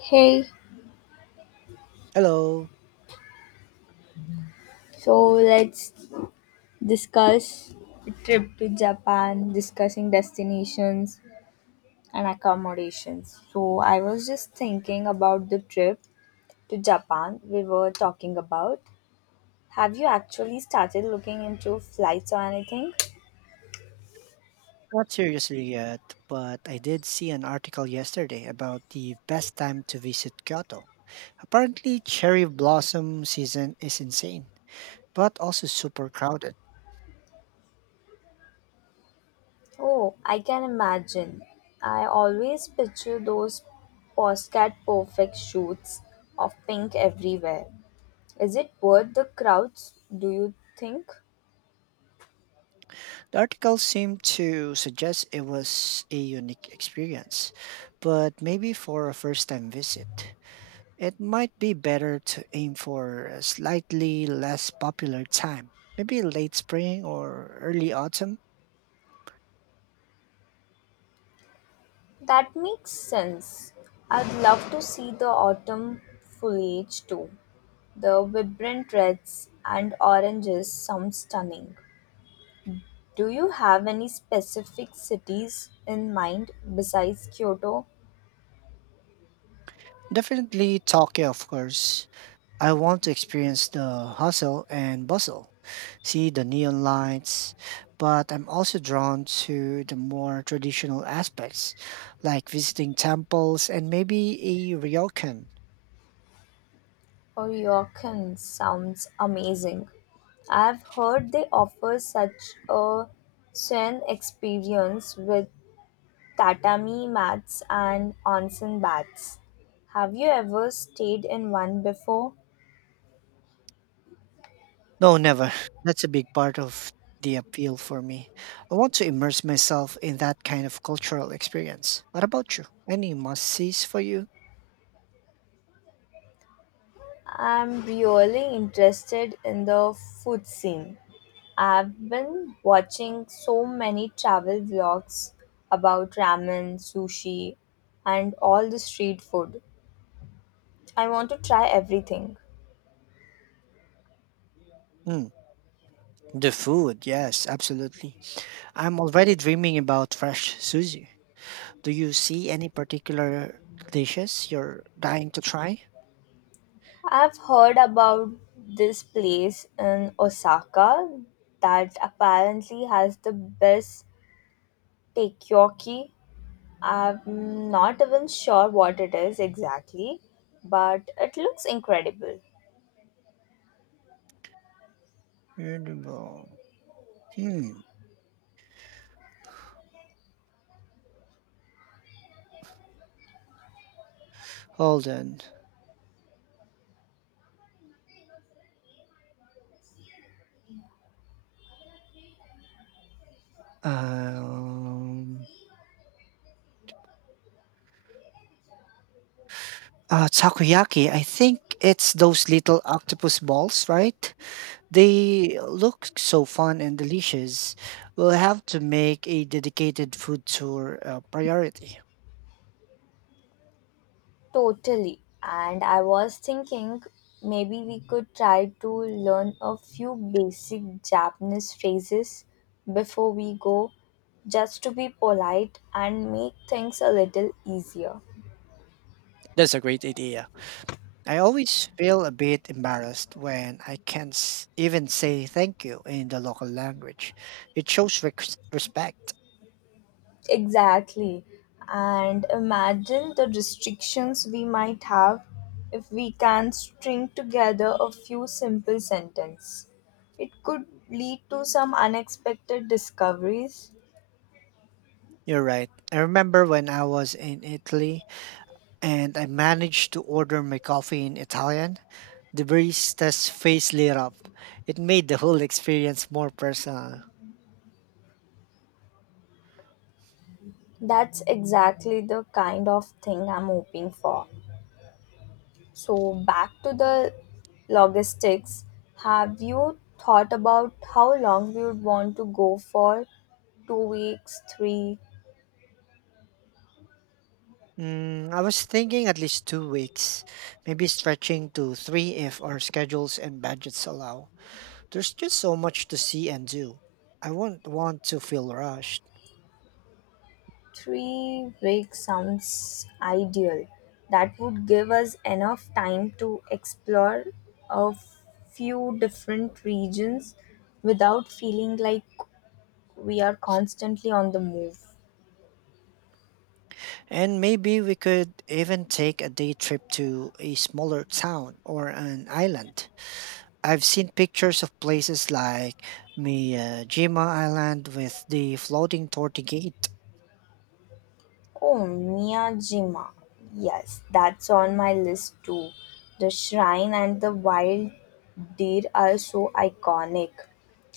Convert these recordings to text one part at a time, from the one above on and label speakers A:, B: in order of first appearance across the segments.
A: Hey,
B: Hello.
A: so let's discuss a trip to Japan, discussing destinations and accommodations. So, I was just thinking about the trip to Japan we were talking about. Have you actually started looking into flights or anything?
B: Not seriously yet, but I did see an article yesterday about the best time to visit Kyoto. Apparently, cherry blossom season is insane, but also super crowded.
A: Oh, I can imagine. I always picture those postcard perfect shoots of pink everywhere. Is it worth the crowds, do you think?
B: The article seemed to suggest it was a unique experience, but maybe for a first time visit. It might be better to aim for a slightly less popular time, maybe late spring or early autumn.
A: That makes sense. I'd love to see the autumn foliage too. The vibrant reds and oranges sound stunning. Do you have any specific cities in mind besides Kyoto?
B: Definitely Tokyo, of course. I want to experience the hustle and bustle, see the neon lights, but I'm also drawn to the more traditional aspects, like visiting temples and maybe a ryokan.
A: Oryoken sounds amazing. I've heard they offer such a serene experience with tatami mats and onsen baths. Have you ever stayed in one before?
B: No, never. That's a big part of the appeal for me. I want to immerse myself in that kind of cultural experience. What about you? Any must sees for you?
A: I'm really interested in the food scene. I've been watching so many travel vlogs about ramen, sushi, and all the street food. I want to try everything.
B: Mm, the food, yes, absolutely. I'm already dreaming about fresh sushi. Do you see any particular dishes you're dying to try?
A: I've heard about this place in Osaka that apparently has the best takoyaki. I'm not even sure what it is exactly, but it looks incredible.
B: Edible. Hmm. Hold on. Um, takoyaki. I think it's those little octopus balls, right? They look so fun and delicious. We'll have to make a dedicated food tour a priority.
A: Totally. And I was thinking maybe we could try to learn a few basic Japanese phrases before we go, just to be polite and make things a little easier.
B: That's a great idea. I always feel a bit embarrassed when I can't even say thank you in the local language. It shows respect.
A: Exactly. And imagine the restrictions we might have if we can string together a few simple sentences. It could lead to some unexpected discoveries.
B: You're right. I remember when I was in Italy and I managed to order my coffee in Italian. The barista's face lit up. It made the whole experience more personal.
A: That's exactly the kind of thing I'm hoping for. So, back to the logistics, have you thought about how long we would want to go for? 2 weeks, three,
B: I was thinking at least 2 weeks, maybe stretching to three if our schedules and budgets allow. There's just so much to see and do. I won't want to feel rushed.
A: 3 weeks sounds ideal. That would give us enough time to explore a few different regions without feeling like we are constantly on the move.
B: And maybe we could even take a day trip to a smaller town or an island. I've seen pictures of places like Miyajima Island with the floating torty gate.
A: Oh, Miyajima. Yes, that's on my list too. The shrine and the wild deer are so iconic.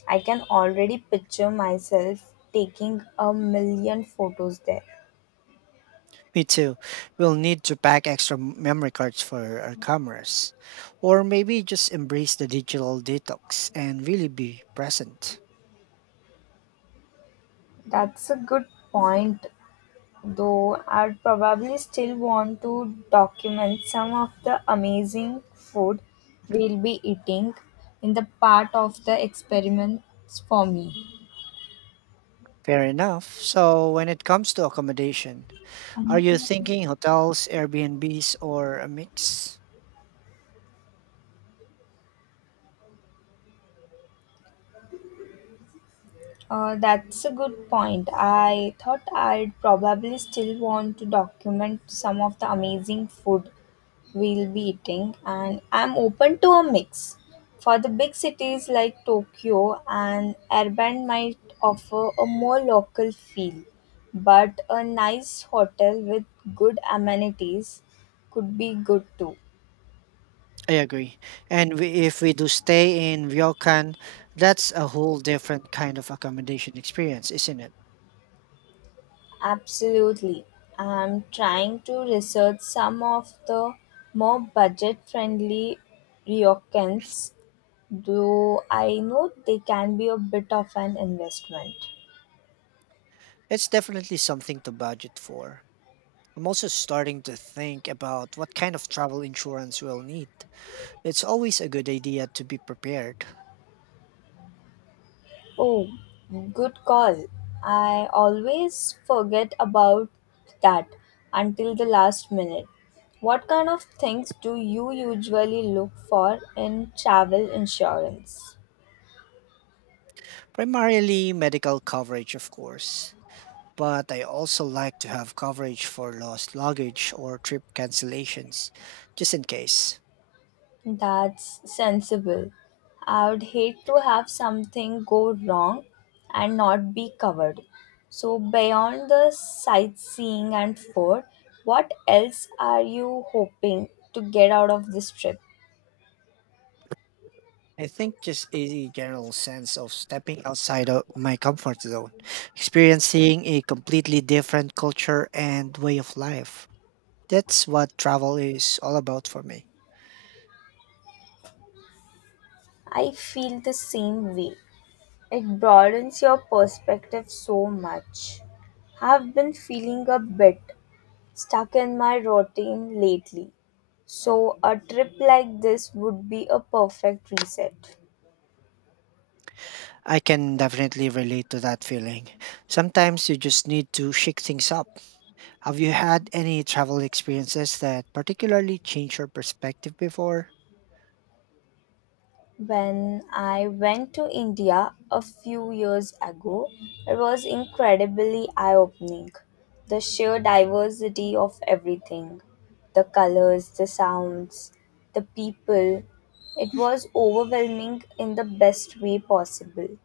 A: I can already picture myself taking a million photos there.
B: Me too. We'll need to pack extra memory cards for our cameras. Or maybe just embrace the digital detox and really be present.
A: That's a good point, though I'd probably still want to document some of the amazing food we'll be eating in the part of the experiments for me.
B: Fair enough. So, when it comes to accommodation, are you thinking hotels, Airbnbs, or a mix?
A: That's a good point. I thought I'd probably still want to document some of the amazing food we'll be eating, and I'm open to a mix. For the big cities like Tokyo, an urban might offer a more local feel, but a nice hotel with good amenities could be good too.
B: I agree. And we, if we do stay in Ryokan, that's a whole different kind of accommodation experience, isn't it?
A: Absolutely. I'm trying to research some of the more budget friendly ryokans, though I know they can be a bit of an investment.
B: It's definitely something to budget for. I'm also starting to think about what kind of travel insurance we'll need. It's always a good idea to be prepared.
A: Oh, good call. I always forget about that until the last minute. What kind of things do you usually look for in travel insurance?
B: Primarily medical coverage, of course, but I also like to have coverage for lost luggage or trip cancellations, just in case.
A: That's sensible. I would hate to have something go wrong and not be covered. So, beyond the sightseeing and food, what else are you hoping to get out of this trip?
B: I think just a general sense of stepping outside of my comfort zone, experiencing a completely different culture and way of life. That's what travel is all about for me.
A: I feel the same way. It broadens your perspective so much. I've been feeling a bit stuck in my routine lately, so a trip like this would be a perfect reset.
B: I can definitely relate to that feeling. Sometimes you just need to shake things up. Have you had any travel experiences that particularly changed your perspective before?
A: When I went to India a few years ago, it was incredibly eye opening. The sheer diversity of everything the colors, the sounds, the people it was overwhelming in the best way possible.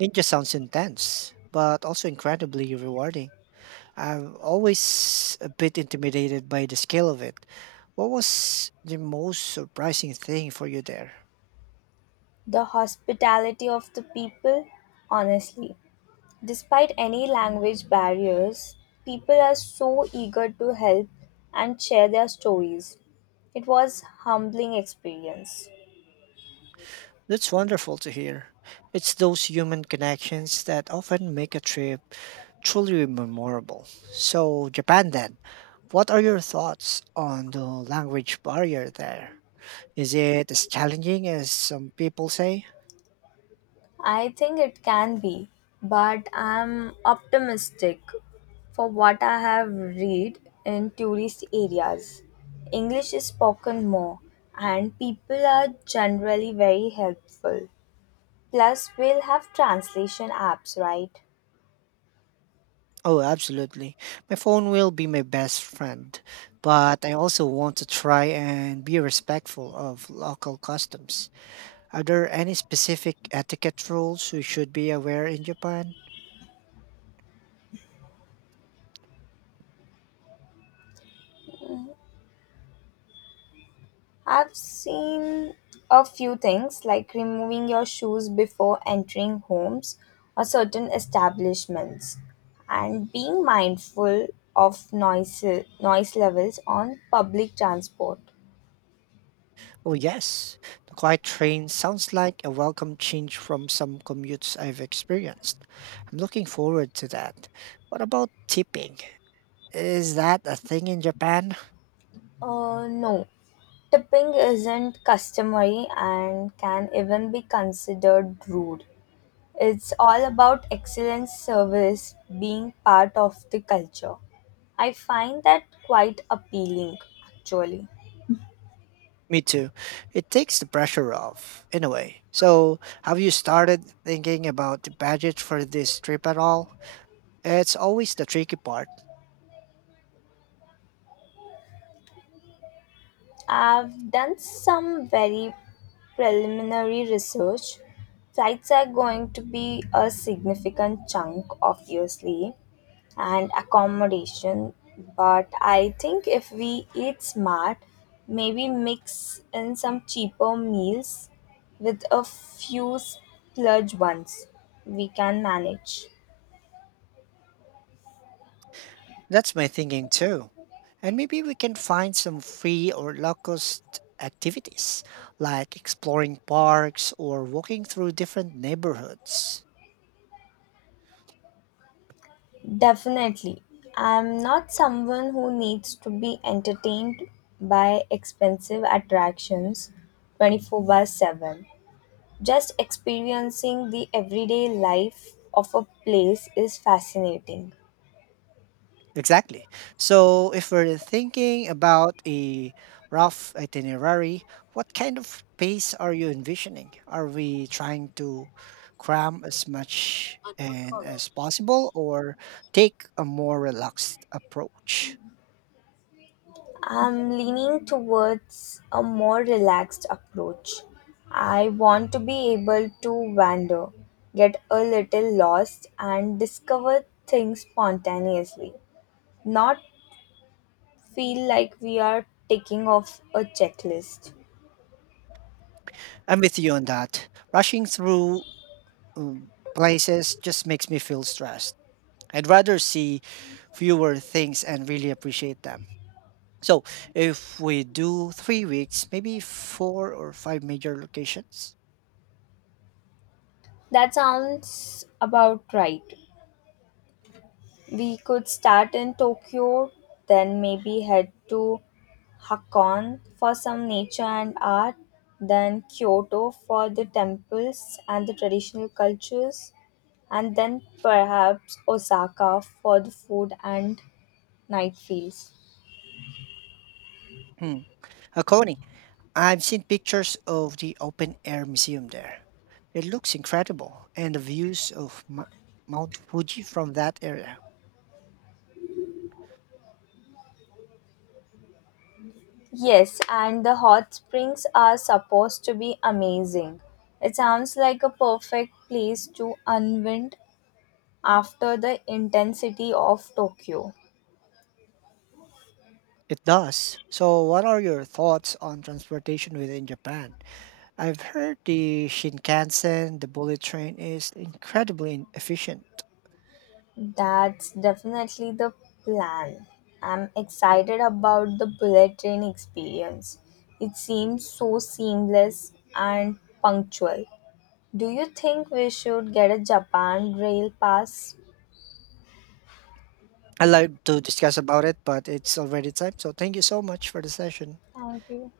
B: It just sounds intense, but also incredibly rewarding. I'm always a bit intimidated by the scale of it. What was the most surprising thing for you there?
A: The hospitality of the people, honestly. Despite any language barriers, people are so eager to help and share their stories. It was humbling experience.
B: That's wonderful to hear. It's those human connections that often make a trip truly memorable. So, Japan then, what are your thoughts on the language barrier there? Is it as challenging as some people say?
A: I think it can be, but I'm optimistic for what I have read in tourist areas. English is spoken more and people are generally very helpful. Plus we'll have translation apps, right?
B: Oh, absolutely. My phone will be my best friend, but I also want to try and be respectful of local customs. Are there any specific etiquette rules we should be aware in Japan?
A: I've seen a few things like removing your shoes before entering homes or certain establishments and being mindful of noise levels on public transport.
B: Oh, yes. The quiet train sounds like a welcome change from some commutes I've experienced. I'm looking forward to that. What about tipping? Is that a thing in Japan?
A: No. Tipping isn't customary and can even be considered rude. It's all about excellent service being part of the culture. I find that quite appealing actually.
B: Me too. It takes the pressure off, in a way. So, have you started thinking about the budget for this trip at all? It's always the tricky part.
A: I've done some very preliminary research. Flights are going to be a significant chunk, obviously, and accommodation. But I think if we eat smart, maybe mix in some cheaper meals with a few splurge ones, we can manage.
B: That's my thinking too. And maybe we can find some free or low-cost activities, like exploring parks or walking through different neighborhoods.
A: Definitely. I'm not someone who needs to be entertained by expensive attractions 24 by 7. Just experiencing the everyday life of a place is fascinating.
B: Exactly. So, if we're thinking about a rough itinerary, what kind of pace are you envisioning? Are we trying to cram as much and as possible or take a more relaxed approach?
A: I'm leaning towards a more relaxed approach. I want to be able to wander, get a little lost, and discover things spontaneously, not feel like we are ticking off a checklist.
B: I'm with you on that. Rushing through places just makes me feel stressed. I'd rather see fewer things and really appreciate them. So, if we do 3 weeks, maybe four or five major locations.
A: That sounds about right. We could start in Tokyo, then maybe head to Hakone for some nature and art, then Kyoto for the temples and the traditional cultures, and then perhaps Osaka for the food and night feels.
B: Hmm. Coney, I've seen pictures of the open air museum there. It looks incredible, and the views of Mount Fuji from that area.
A: Yes, and the hot springs are supposed to be amazing. It sounds like a perfect place to unwind after the intensity of Tokyo.
B: It does. So, what are your thoughts on transportation within Japan? I've heard the Shinkansen, the bullet train, is incredibly efficient.
A: That's definitely the plan. I'm excited about the bullet train experience. It seems so seamless and punctual. Do you think we should get a Japan Rail Pass?
B: I'd like to discuss about it, but it's already time. So, thank you so much for the session.
A: Thank you.